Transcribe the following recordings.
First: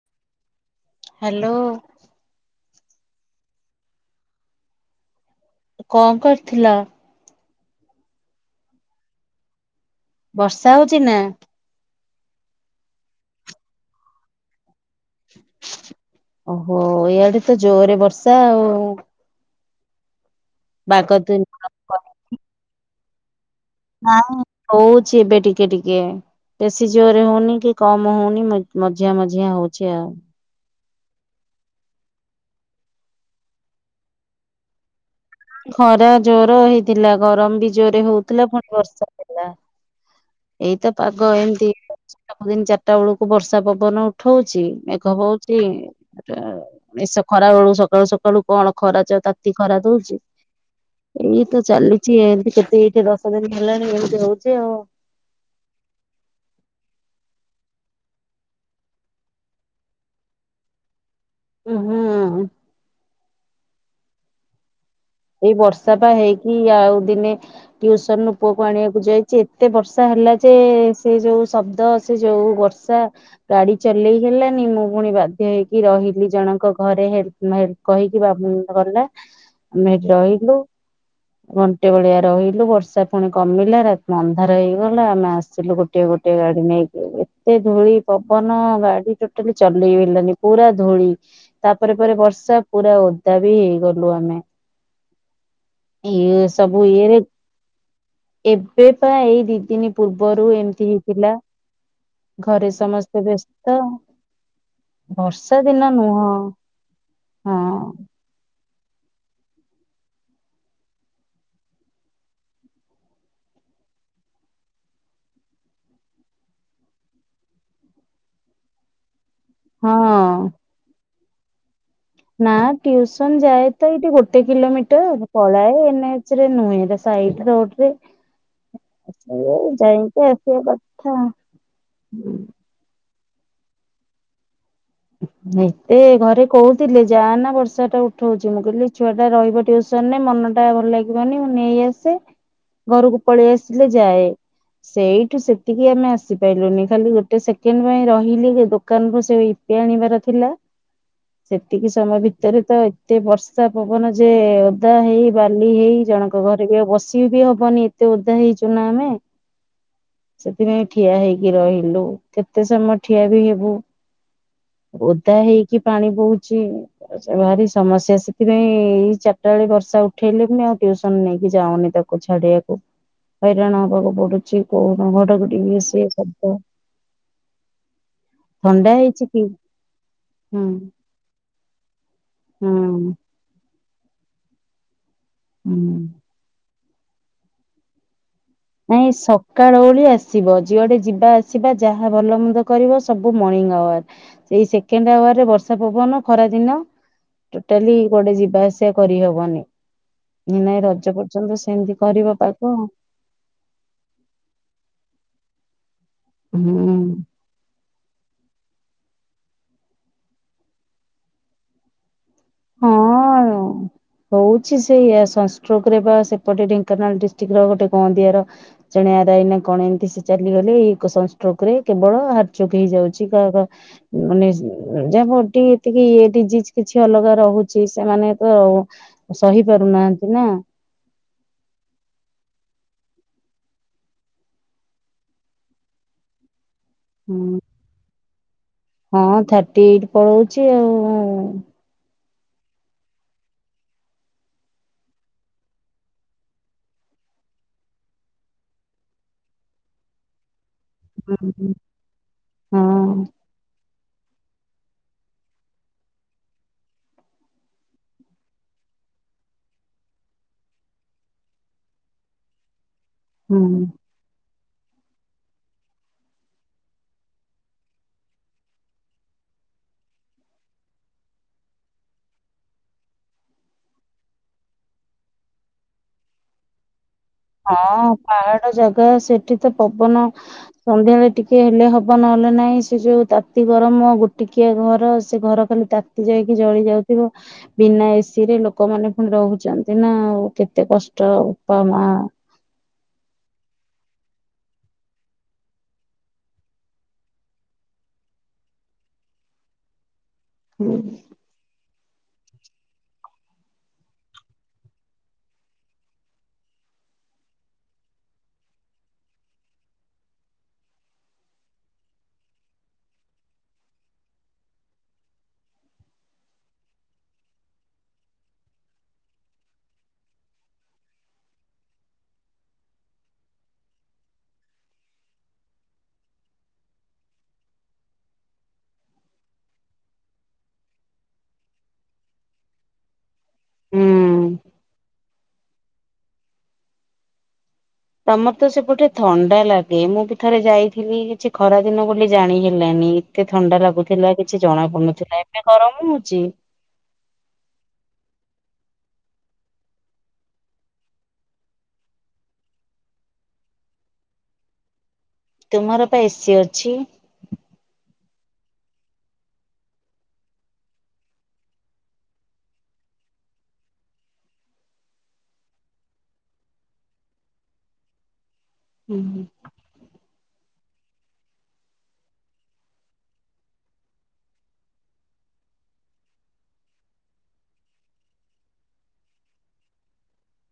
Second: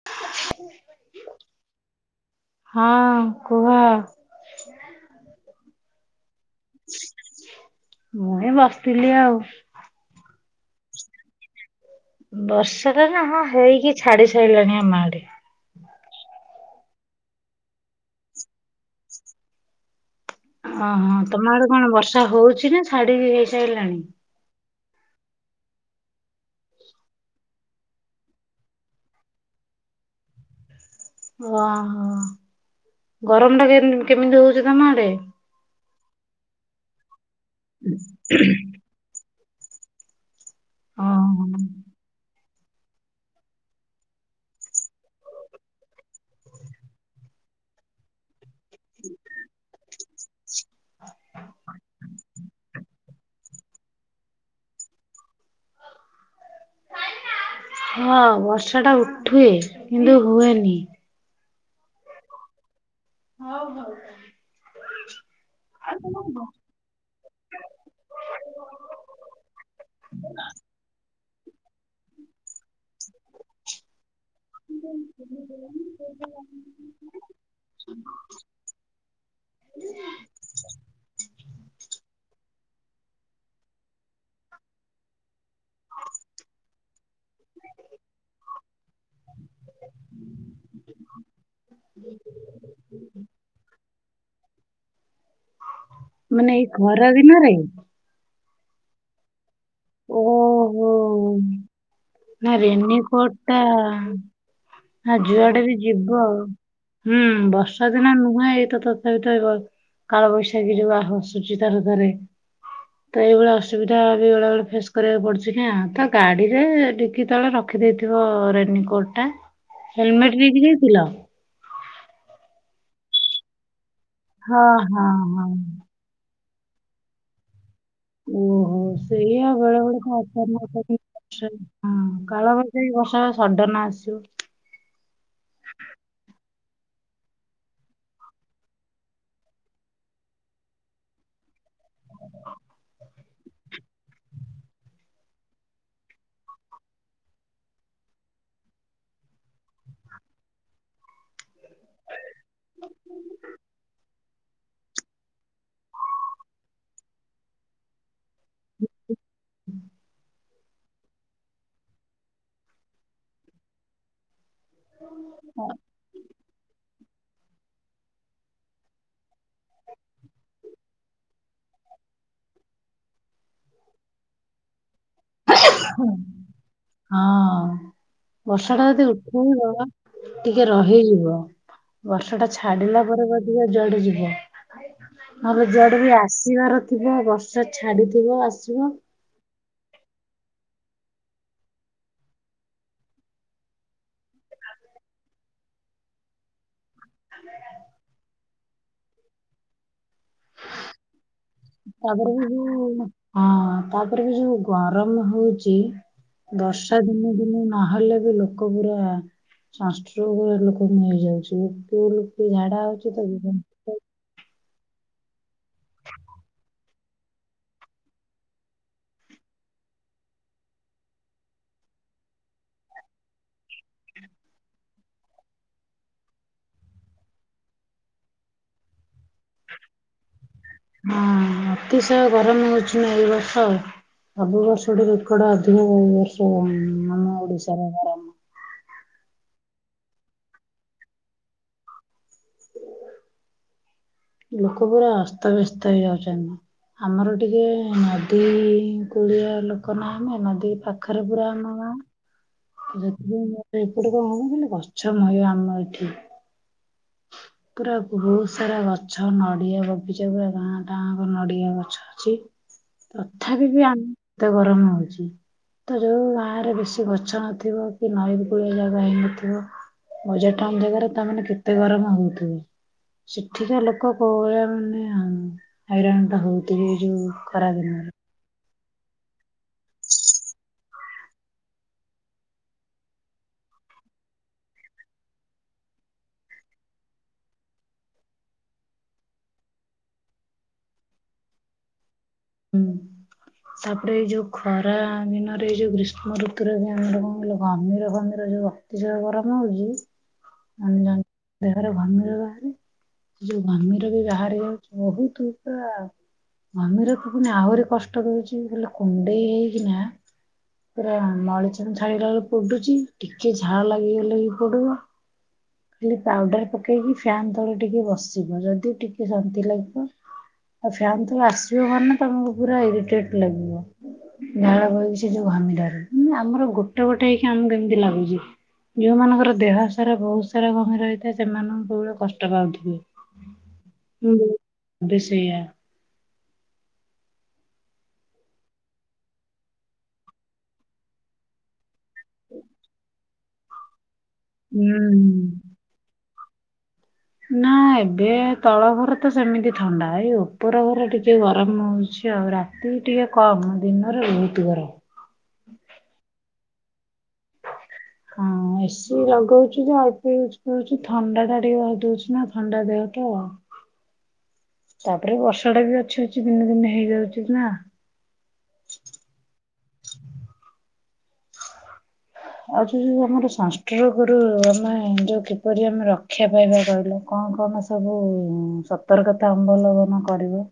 [inaudible] Hello. ହଁ କୁହ। କଣ କରୁଥିଲ? ମୁଁ ଏ ବସିଥିଲି ଆଉ। ବର୍ଷା ହଉଚି ନା? ବର୍ଷାଟା ନା ହଁ ହେଇକି ଛାଡି ସରିଲାଣି ଆମ ଆଡେ। ଓହୋ ଇଆଡେ ତ ଜୋରେ ବର୍ଷା ଆଉ। ବାଗ ଓହୋ ତ ତମ ଆଡେ କଣ ବର୍ଷା ହଉଚି ନା ଛାଡିକି ହେଇସାରିଲାଣି? ହଁ ହଉଚି ଏବେ ଟିକେ ଟିକେ ବେଶୀ ଜୋରରେ ହଉନି କି କମ ହଉନି ମଝିଆ ମଝିଆ ହଉଛି ଆଉ। ଓହୋ। ଗରମ ଟା କେ କେମିତି ହଉଚି ତମ ଆଡେ? ଖରା ଜୋର ହେଇଥିଲା ଗରମ ବି ଜୋରେ ହଉଥିଲା ପୁଣି ବର୍ଷା ହେଲା। ଏଇତ ପାଗ ଓହୋ ଏମତି। ସବୁ ଦିନ ଚାରିଟା ବେଳକୁ ବର୍ଷା ପବନ ଉଠଉଚି, ମେଘ ହଉଚି। ଏସ ଖରା ବେଳୁ ସକାଳୁ ସକାଳୁ କଣ ଖରା ଯେ ତାତି ଖରା ଦଉଚି। [unintelligible] ଏଇ ତ ଚାଲିଚି ଏମିତି କେତେ ଏଇଠି ଦଶ ଦିନ ହେଲାଣି ଏମିତି ହଉଚି ଆଉ। ହଁ ବର୍ଷା ଟା ଉଠେ କିନ୍ତୁ ହୁଏନି। ଉ ହୁଁ। ହଉ ହଉ। ଏଇ ବର୍ଷା ପା ହେଇକି ଆଉ ଦିନେ ଟିଉସନ ରୁ ପୁଅକୁ ଆଣିବାକୁ ଯାଇଚି ଏତେ ବର୍ଷା ହେଲା ଯେ ସେ ଯୋଉ ଶବ୍ଦ ସେ ଯୋଉ ବ ସା। ଗାଡି ଚଲେଇ ହେଲାନି ମୁଁ ପୁଣି ବାଧ୍ୟ ହେଇକି ରହିଲି ଜଣଙ୍କ ଘରେ ହେ କହିକି ବା ଗଲା। ଆମେ ହେଇଠି ରହିଲୁ। ଘଣ୍ଟେ ଭଳିଆ ରହିଲୁ ବର୍ଷା ପୁଣି କମିଲା ଅନ୍ଧାର ହେଇଗଲା ଆମେ ଗୋଟିଏ ଗୋଟିଏ ଗାଡି ନେଇକି ଏତେ ଧୂଳି ପବନ ଗାଡି ଟୋଟାଲି ଚଲେଇହେଲାନି। ପୁରା ଧୂଳି ତାପରେ ପରେ ବର୍ଷା ପୁରା ଓଦା ବି ହେଇଗଲୁ ଆମେ। ଇଏ ମାନେ ଏଇ ସବୁ ଇଏରେ [unintelligible] ଏବେ ପା ଏଇ ଦି ଦିନ ପୂର୍ବରୁ ଏମିତି ଓହୋ। ହେଇଥିଲା। ନା ଘରେ ସମସ୍ତେ ରେନିକୋଟ ବ୍ୟସ୍ତ। ହଁ ବର୍ଷା ଯୁଆଡେ ବି ଦିନ ଯିବ ନୁହଁ ଆଉ। ହୁଁ ହଁ ବର୍ଷା ଦିନ ନୁହଁ ଏଇ ଟା ତ କାଳବୈଶାଖୀ ଯୋଉ ଆସୁଚି ଥରେ ଥରେ [unintelligible] ତ ଏଇଭଳିଆ ଅସୁବିଧା ବି ବେଳେବେଳେ ଫେସ୍ କରିବାକୁ ପଡୁଛି ନା। ତ ଗାଡିରେ ଡିକି ତଳେ ର ରଖିଦେଇଥିବ ରେନିକୋଟ ଟା। ହେଲମେଟ ହଁ ନେଇକି ଯାଇଥିଲ? ନା ଟ୍ୟୁସନ ଯାଏ ତ ଏଇଠି ଗୋଟେ ହଁ ହଁ କିଲୋମିଟର ହଁ ପଳାଏ ଏନେ ରେ ନୁହେଁ ସାଇଟ ରୋଡରେ ଓହୋ ସେଇଆ ବେଳେ ବେଳେ। ଯାଇକି [unintelligible] ବର୍ଷା ଆସିବା କଥା। ବା ସଡନ ଆସିବ। ଏତେ ଘରେ କହୁଥିଲେ ଯା ନା ବର୍ଷା ଟା ଉଠଉଚି ମୁଁ କହିଲି ଛୁଆ ଟା ରହିବ ଟିୟୁ ମନ ଟା ଭଲ ଲାଗିବନି ମୁଁ ନେଇ ଆସେ ଘରକୁ ପଳେଇ ଆସିଲେ ଯାଏ। ସେଇଠୁ ସେତିକି ଆମେ ଆସିପାରିଲୁନି ଖାଲି ଗୋଟେ ସେକେଣ୍ଡ ପାଇଁ ରହିଲି ହେ ଦୋକାନରୁୁ ସେ ଆଣିବାର ଥିଲା। ସେତିକି ସମୟ ଭିତରେ ତ ଏତେ ବର୍ଷା ପବନ ଯେ ଓଦା ହେଇ ବାଲି ହେଇ ଜଣକ ଘରେ ବି ଆଉ ବସି ବି ହବନି ଏତେ ଓଦା ହେଇଚୁ ନା ଆମେ। ସେଥିପାଇଁ ଠିଆ ହେଇକି ରହିଲୁ କେତେ ସମୟ ଠିଆ ବି ହେବୁ। ଓଦା ହେଇକି ପାଣି ବୋହୁଚି ଭାରି ସମସ୍ୟା ସେଥିପାଇଁ ଏଇ ଚାରି ଟା ବେଳେ ବର୍ଷା ଉଠେଇଲେ ବି ଆଉ ଟିଉସନ ନେଇକି ଯାଉନି ତାକୁ ଛାଡିବାକୁ। ହଇରାଣ ହବାକୁ ପଡୁଚି କୋଉ ତାକୁ ଟିକେ ଶବଦ ହଁ ବର୍ଷା ଟା ଥଣ୍ଡା ଯଦି ହେଇଚି ଟିକେ ରହିଯିବ ବର୍ଷ ଟା ଛାଡିଲା ହୁଁ ପରେ ପଛିକା ଯୁଆଡ଼େ ଯିବ। ନହେଲେ ଯୁଆଡେ ହୁଁ। ବି ଆସିବାର ଥିବ ବର୍ଷା ଛାଡିଥିବ ଆ ନାଇଁ ସ କାଳୁ ଉଳି ଆସିବ ଯୁଆଡେ ଯିବା ଆସିବା ଯାହା ଭଲ ମନ୍ଦ କରିବ ସବୁ ମର୍ଣିଂ ଆୱାର। ସେଇ ସେକେଣ୍ଡ ଆୱାର ରେ ବର୍ଷା ପବନ ଖରା ଦିନ। ଟୋଟାଲି କୁଆଡେ଼ ଯିବା ଆସିବା କରିହବନି ନାଇଁ ରଜ ପର୍ଯ୍ୟନ୍ତ ସ ସେମିତି ତାପରେ କରିବ ବି ଯୋଉ ପାଗ। ହଁ ତାପରେ ବି ଯୋଉ ଗରମ ହଉଛି ବର୍ଷା ହୁଁ। ଦିନେ ଦିନେ ନହେଲେ ବି ଲୋକ ପୁରା ସଂଷ୍ଟ୍ରୋକ ରେ ଲୋକ ମରି ଯାଉଚି ଫେରେ କିଏ ଝାଡା ହଉଛି ତ ହଁ। ହଉଛି ସେଇଆ ସନଷ୍ଟ୍ରକ୍ ରେ ବା ସେପଟେ ଢେଙ୍କାନାଳ ଡିଷ୍ଟ୍ରିକଟ ର ଗୋଟେ ଗଁନ୍ଦିଆ ର ଜଣେ ଆର ଆଇ ନା କଣ ଏମିତି ସେ ଚାଲିଗଲେ ଏଇ ସଂଷ୍ଟୋକ ରେ କେବଳ ହାର୍ଟଚୋକ ହେଇଯାଉଚି କାହର ମାନେ ଯାହାର ଯଦି କିଛି ଡିଜିଜ କିଛି ଅଲଗା ରହୁଛି ସେମାନେ ତ ସହି ପାରୁନାହାନ୍ତି ନା। ହଁ ଅତିଶୟ ଗରମ ହଉଚି ନା ଏଇ ବର୍ଷ। ସବୁବର୍ଷ ଠାରୁ ରେକର୍ଡ [unintelligible] ହୁଁ ଓଡ଼ିଶାର [inaudible] ହଁ ଥାର୍ଟିଏଇଟ୍ ପଳଉଚି ଆଉ ଲୋକ ପୁରା ଅସ୍ତବେସ୍ତ ହେଇଯାଉଚନ୍ତି। ଆମର ଟିକେ ନଦୀ କୂଳିଆ ଲୋକ ନା ଆମେ ନଦୀ ପା ଖରେ ପୁରା ହୁଁ। ଆମ ଗାଁ ହୁଁ ତ ହଁ ସେଥିପାଇଁ ତ ଏପଟେ କଣ କି ଗଛ ମୟ ଆମ ଏଠି [inaudible] ପୁରା ବହୁତ ସାରା ଗଛ ନଡ଼ିଆ ବଗିଚା ପୁରା ଗାଁ ଟାଁଙ୍କ ନଡ଼ିଆ ଗଛ ଅଛି। ତଥାପି ହୁଁ ବି ଆମ ତ ଗରମ ହଉଚି। ତ ଯୋଉ ଗାଁ ରେ ବେଶୀ ଗଛ ନଥିବ କି ନଈ କୁଳିଆ ଜାଗା ହେଇନଥିବ ବଜାର ଟାଉନ୍ ଜାଗାରେ ତାମାନେ କେତେ ଗରମ ହଉଥିବେ। ସେଠିକା ଲୋକ କୋଉ ଭଳିଆ ମାନେ ହ ହଇରଣ ଟା ହଉଥିବେ ଏ ଯୋଉ ଖରା ହଁ ଦିନରେ। ପାହାଡ ଜାଗା ସେଠି ତ ପବନ ସନ୍ଧ୍ୟାବେଳେ ଟିକେ ହେଲେ ହବ ନହେଲେ ନାହିଁ ସେ ଯୋଉ ତାତି ଗରମ ଗୋଟିକିଆ ଘର ସେ ଘର ଖାଲି ତାତି ଯାଇକି ଜଳି ଯାଉଥିବ। ବିନା ଏସି ରେ ଲୋକମାନେ ପୁଣି ରହୁଛନ୍ତି ନା ଆଉ କେତେ କଷ୍ଟ ବୋପା ମା। ହୁଁ। ତାପରେ ଏଇ ଯୋଉ ଖରା ଦିନରେ ଏଇ ଯୋଉ ଗ୍ରୀଷ୍ମ ଋତୁରେ ବି ଆମର କଣ କହିିଲ ଘମିର ଘମିର ଯୋଉ ଅତିଶୟ ଗରମ ହଉଚି ହୁଁ। ମାନେ ଦେହରେ ଘମିର ବାହାରେ ଯୋଉ ଘମିର ବି ବାହାରିବ ଯୋଉ ବହୁତ ପୂରା ଘମିର ମୁଁ କନି ଆହୁରି କଷ୍ଟ ଦଉଚି ହେଲେ କୁଣ୍ଡେଇ ହେଇକିନା ପୁରା ମଳିଚନ ଛାଡିଗଲା ବେଳକୁ ପୋଡୁଚି ଟିକେ ଝାଳ ଲାଗିଗଲେ ବି ପୋଡିବ। ଖାଲି ପାଉଡର ପକେଇକି ଫ୍ୟାନ ତଳ ଟିକେ ବସିବ ଯଦି ଟିକେ ଶାନ୍ତି ଲାଗିବ। ଆଉ ଫ୍ୟାନ ତଳୁ ଆସିବ ମାନେ ତମକୁ ପୁରା ଏରିଟେଡ ଲାଗିବ। ଝାଳ ବୋଉଚି ଯୋଉ ଘମିରରୁ ଆମର ଗୋଟେ ଗୋଟେ ହେଇକି ଆମକୁ ଏମିତି ଲାଗୁଚି। ଯୋଉ ମାନଙ୍କର ଦେହ ସାରା ବହୁତ ସାରା ଘମିର ହେଇଥାଏ ସେମାନେ କୋଉ ଭଳିଆ କଷ୍ଟ ପାଉଥିବେ। ହୁଁ। ହୁଁ ବି ସେୟା ତମର ତ ସେପଟେ ଥଣ୍ଡା ଲାଗେ ମୁଁ ବି ଥରେ ଯାଇଥିଲି କିଛି ଖରା ଦିନ ବୋଲି ଜାଣି ହେଲାନି। ଏତେ ଥଣ୍ଡା ଲାଗୁଥିଲା କିଛି ଜଣା ପଡୁନଥିଲା ହୁଁ। ଏବେ ଗରମ ହଉଚି। ନା ଏବେ ତଳ ଘର ତ ସେମିତି ଥଣ୍ଡା ଏଇ ଉପର ଘର ଟିକେ ଗରମ ହଉଚି ଆଉ ରା ତିକି ଟିକେ କମ୍ ଦିନରେ ବହୁତ ଗରମ। ତୁମର ପା ଏସି ଅଛି। ହଁ [inaudible] ଏସି ଲଗଉଚି ଯେ ଅଳ୍ପ ୟୁଜ କରୁଚୁ ଥଣ୍ଡାଟା ଟିକେ ଧରି ଦଉଛି ନା ଥଣ୍ଡା ଦେହ ତ ହ [inaudible] ତାପରେ ବର୍ଷା ଟା ବି ଅଛି ଅଛି ଦିନେ ଦିନେ ହେଇଯାଉଚି ନା। ହୁଁ ହୁଁ। ଆଉ ଯଉ ଆମର ସଂଷ୍ଟ୍ରୋକ୍ ରୁ ଆମେ ଯୋଉ କିପରି ଆମେ ରକ୍ଷା ପାଇବା କହିଲ। କଣ କଣ ସବୁ ସତର୍କତା ଅବଲମ୍ବନ କରିବେ?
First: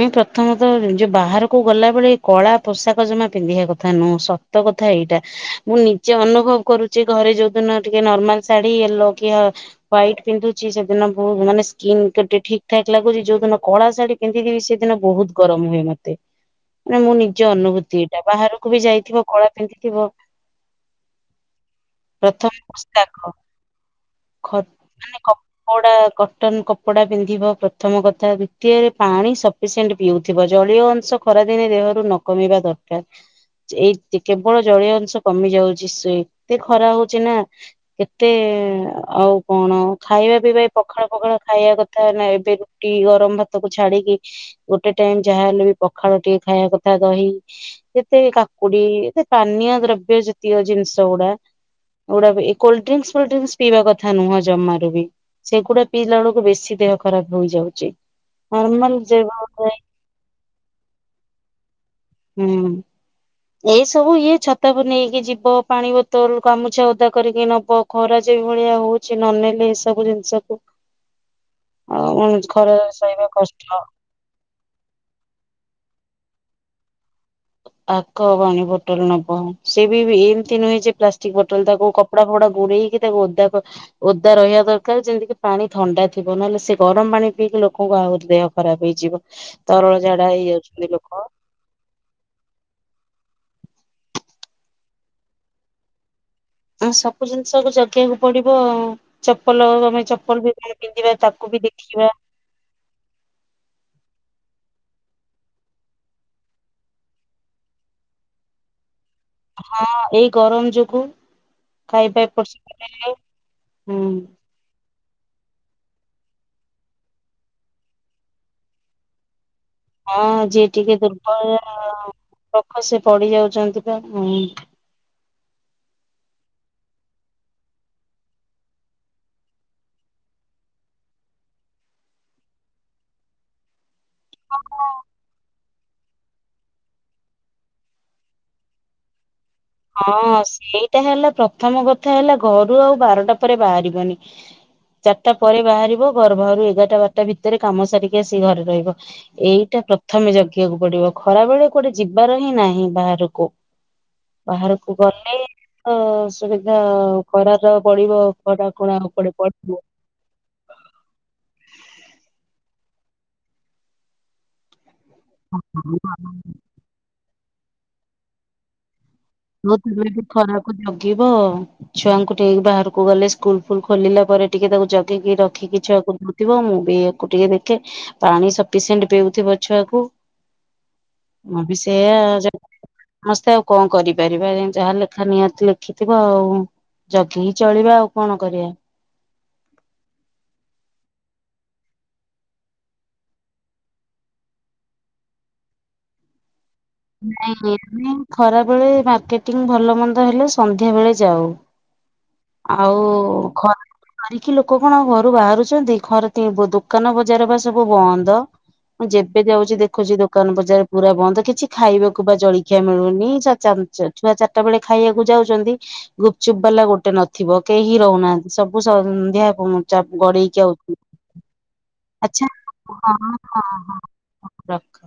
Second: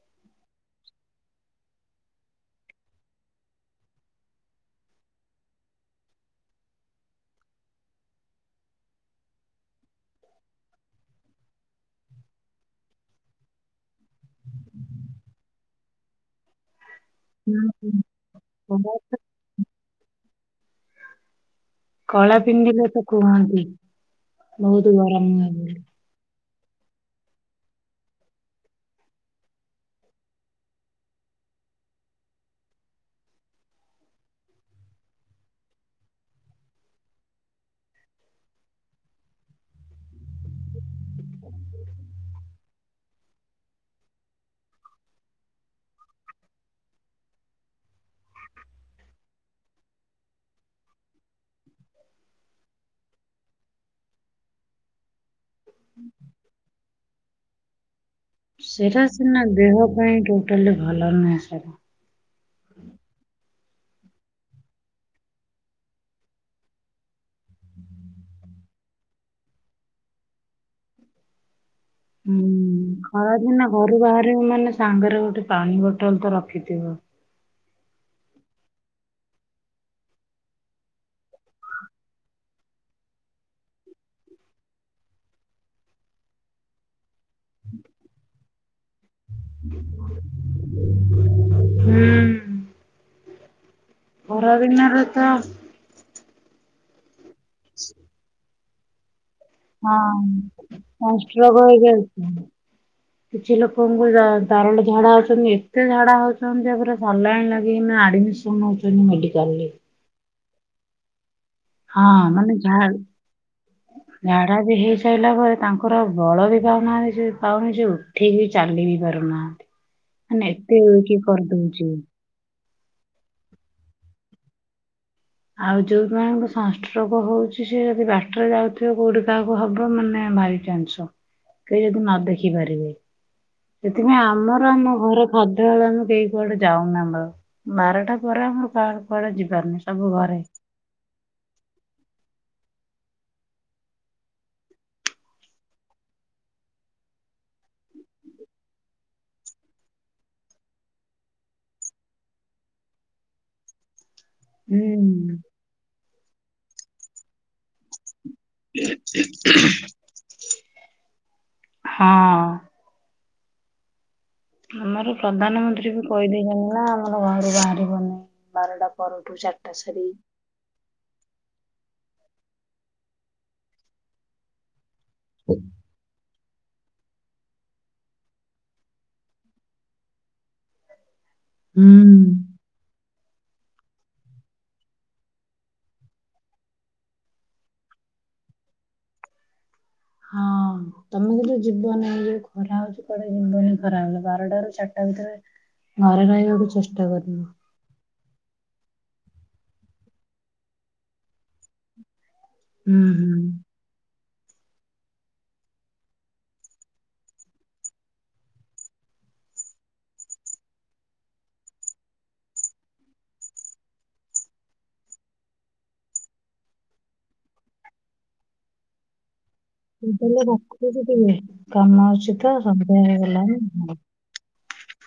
ମୁଇ ପ୍ରଥମତଃ ଯୋଉ ବାହାରକୁ ଗଲାବେଳେ କଳା ପୋଷାକ ଜମା ପିନ୍ଧିବା କଥା ନୁହଁ ସ ତ କଥା ଏଇଟା। ମୁଁ ନିଜେ ଅନୁଭବ କରୁଛି ଘରେ ଯୋଉଦିନ ଟିକେ ନର୍ମାଲ ଶାଢୀ ୟେଲୋ କି ହ ହ୍ୱାଇଟ୍ ପିନ୍ଧୁଛି ସେଦିନ ବହୁତ ମାନେ ସ୍କିନ୍ ଠିକ ଠାକ ଲାଗୁଛି ଯୋଉ ଦିନ କଳା ଶାଢୀ ପିନ୍ଧିଥିବି ସେଦିନ ବହୁତ ଗରମ ହୁଏ ମତେ ମାନେ ମୁଁ ନି ଜ ଅନୁଭୂତି ଏଟା ବାହାରକୁ ବି ଯାଇଥିବ କଳା ପିନ୍ଧିଥିବ କଳା ପ୍ରଥମ ପିନ୍ଧିଲେ ତ ପୃଷ୍ଠା କହ। କୁହନ୍ତି ଖତ୍ ବହୁତ ମାନେ ଗରମ ହୁଏ ବୋଲି। କପଡା କ୍ କଟନ କପଡ଼ା ପିନ୍ଧିବ ପ୍ରଥମ କଥା ଦ୍ୱିତୀୟରେ ପାଣି ସ ପିସେଣ୍ଟ ପିଉଥିବ ଜଳୀୟ ଅଂଶ ଖରାଦିନେ ଦେହରୁ ନକମିବା ଦରକାର। ଏଇ କେବଳ ଜଳୀୟ ଅଂଶ କମି ଯାଉଛି ସେ ଏତେ ଖରା ହଉଛି ନା। କେତେ ଆଉ କଣ ଖାଇବା ପିଇବା ଏ ପଖାଳ ପଖାଳ ଖାଇବା କଥା ନା ଏବେ ଟି ଗରମ ଭାତକୁ ଛାଡିକି ଗୋଟେ ଟାଇମ ଯାହାହେଲେ ବି ପଖାଳ ଟିକେ ଖାଇବା କଥା ଦହି ଯେତେ କାକୁଡି ଏତେ ପାନୀୟ ଦ୍ରବ୍ୟ ଜାତୀୟ ଜିନିଷ ଗୁଡା ଗୁଡା ବି ଏ କୋଲ୍ଡଡ୍ରିଂକ୍ସ ଫୋଲ୍ଡଡ୍ରିଂକ୍ସ ପିଇବା କଥା ନୁହଁ ଜମାରୁ ବି। ସେଗୁଡା ପିଇଲା ବେଳକୁ ବେଶୀ ଦେହ ଖରାପ ହେଇଯାଉଛି। ନର୍ମାଲ ଯେ ନା ଦେହ ପାଇଁ ଟୋଟାଲି ଭଲ ନୁହେଁ ସେରା। ହୁଁ। ଏଇ ସବୁ ଇଏ ଛତାକୁ ନେଇକି ଯିବ ପାଣି ବୋତଲ ଗାମୁଛା ଓଦା କରିକି ନବ ଖରା ଯେ ଭଳିଆ ହୋଉଛି ନନେଲେ ଏ ସବୁ ଜିନିଷକୁ ଆଉ ହୁଁ ଖରା ସହିବା ଖରାଦିନେ କଷ୍ଟ। ଘରୁ ବାହାରିବୁ ମାନେ ସାଙ୍ଗରେ ଗୋଟେ ପାଣି ବୋଟଲ ତ ରଖିଥିବ। ଆଗ ପାଣୀ ବୋଟଲ ନବ। ସେ ବି ଏମିତି ନୁହେଁ ଯେ ପ୍ଲାଷ୍ଟିକ ବୋଟଲ ତାକୁ କ୍ କପଡ଼ା ଫପଡ଼ା ଗୁଡେଇ କି ତାକୁ ଓଦା କ୍ ଓଦା ରହିବା ଦରକାର ଯେମିତିକି ପାଣି ଥଣ୍ଡା ଥିବ ନହେଲେ ସେ ଗରମ ପାଣି ପିଇକି ଲୋକଙ୍କ ଆହୁରି ଦେହ ଖରାପ ହେଇଯିବ। ତରଳ ଝାଡା ହେଇଯାଉଛନ୍ତି ଲୋକ। ହୁଁ। ଖରା ଦିନରେ ତ ଆ ସବୁ ଜିନିଷକୁ ଜଗିବାକୁ ପଡିବ ଆଉ। ଚପଲ ଆମେ ହଁ ଚପଲ ବି ପିନ୍ଧିବା ତାକୁ ବି ସଂଷ୍ଟ୍ରୋକ ଦେଖିବା। ହେଇଯାଉଛି। କିଛି ଲୋକଙ୍କୁ ତ ତରଳ ଝାଡା ହୋଉଛନ୍ତି ଏତେ ଝାଡା ହୋଉଛନ୍ତି ଯେ ପୁରା ସାଲାଇନ୍ ଲାଗିିକିନା ଆଡମିସ ସନ୍ ହୋଉଛନ୍ତି ମେଡିିକାଲରେ। ହଁ ଏଇ ଗରମ ଯୋଗୁ ହଁ ଖାଇବା ଏପଟ ମାନେ ସେପଟ ହେଇଯୋଗୁ ହଁ। ଡ଼ା ବି ହେଇସାରିଲା ପରେ ତାଙ୍କର ଆଉ ବଳ ବି ପାଉନାହାନ୍ତି ସେ ପାଉନି ଯେ ଉଠିକି ଚାଲି ବି ପାରୁନାହାନ୍ତି। ହଁ ମାନେ ଯିଏ ଏତେ ଟିକେ ୱିକ ଦୁର୍ବଳ କରିଦଉଛି। ଲୋକ ସେ ପଡିଯାଉଛନ୍ତି ପା ହୁଁ। ଆଉ ଯୋଉ ମାନଙ୍କୁ ସନଷ୍ଟ୍ରୋଗ ହୋଉଛି ସେ ଯଦି ବାଟରେ ଯାଉଥିବେ କୋଉଠି କାହାକୁ ହବ ମାନେ ଭାରି ଜାନିଶ କେହି ଯଦି ନ ଦେଖିପାରିବେ। ସେଥିପାଇଁ ଆମର ଆମ ଘର ଖାଦ୍ୟ ବେଳ ଆମେ କେହି କୁଆଡେ ଯାଉନ ଆମର। ବାରଟା ପରେ ଆମର କାହାର କୁଆଡେ ଯିବାର ନାହିଁ। ସବୁ ହଁ ଘରେ। ସେଇଟା ହେଲା ପ୍ରଥମ କଥା ହେଲା ଘରୁ ଆଉ ବାରଟା ପରେ ବାହାରିବନି। ଚାରିଟା ପରେ ବାହାରିବ। ଘର ବାହାରୁ ଏଗାରଟା ବାରଟା ଭିତରେ କାମ ସାରିକି ଆସିକି ଘରେ ରହିବ। ଏଇଟା ପ୍ରଥମେ ଜଗିବାକୁ ପଡିବ। ଖରାବେଳେ କୁଆଡେ ଯିବାର ହିଁ ନାହିଁ ବାହାରକୁ। ବାହାରକୁ ଗଲେ ହୁଁ। ତ ଅସୁବିଧା ଖରାଟା ପଡିବ। ଖରା କୋଣା ଉପରେ ପଡିବ। ହଁ। ଆମର ପ୍ରଧାନମନ୍ତ୍ରୀ ବି କହିଦେଇଛନ୍ତି ନା ଆମର ଘରୁ ବାହାରିବନି ବାରଟା ପରଠୁ ଚାରିଟା ସାରି। କୁ ଜଗିବ ଛୁଆଙ୍କୁ ନେଇକି ବାହାରକୁ ଗଲେ ସ୍କୁଲ ଫୁଲ ଖୋଲିଲା ପରେ ଟିକେ ତାକୁ ଜ ଗିକି ରଖିକି ଛୁଆକୁ ଥିବ ମୁଁ ବି ଆକୁ ଟିକେ ଦେଖେ ପାଣି ସଫିସିଏଣ୍ଟ ପେଉଥିବ ଛୁଆକୁ। ମୁଁ ବି ହୁଁ। ସେଇଆ ସମସ୍ତେ ଆଉ କଣ କରିବି। ପାରିବା ଯାହା ଲେଖା ନିହାତି ଲେଖିଥିବ ଆଉ ଜଗିକି ଚଳିବା ଆଉ କଣ କରିବା। ହଁ ତମକୁ ଯ ଜୀବନ ଯୋଉ ଖରା ହଉଛି କୁଆଡେ ଜୀବନ ହି ଖରା ବେଳେ ବାରଟାରୁ ଚାଟା ଭିତରେ ଘରେ ରହିବାକୁ ଚେଷ୍ଟ୍ ନାଇଁ ଆମେ ଖରାବେଳେ ମାର୍କେଟିଙ୍ଗ୍ ଭଲ ମନ୍ଦ ହେଲେ ସନ୍ଧ୍ୟା ବେଳେ ଯାଉ ଆଉ ହୁଁ ହୁଁ। ଖରା ମରିକି ଲୋକ କଣ ଘରୁ ବାହାରୁଛନ୍ତି ଖରାଦି ବ ଦୋକାନ ବଜାର ବା ସବୁ ବନ୍ଦ ମୁଁ ଯେବେ ଯାଉଛି ଦେଖୁଛି ଦୋକାନ ବଜାର ପୁରା ବନ୍ଦ କିଛି ଖାଇବାକୁ ବା ଜଳଖିଆ ମିଳୁନି ଚା ଚା ଛୁଆ ଚାଟା ବେଳେ ଖାଇବାକୁ ଯାଉଛନ୍ତି। ଗୁପଚୁପ୍ ବାଲା ଗୋଟେ ନଥିବ କେହି ହିଁ ରହୁନାହାନ୍ତି ସବୁ ସନ୍ଧ୍ୟା ଘୁ ମୁଁ ଚପ ତାହେଲେ ଗଡେଇ ଆଉ ରଖୁଛି ଟିକେ କାମ ଅଛି ଆଚ୍ଛା ତ ସନ୍ଧ୍ୟା ହଁ ହଁ ହେଇଗଲାଣି। ହଁ। ରଖ।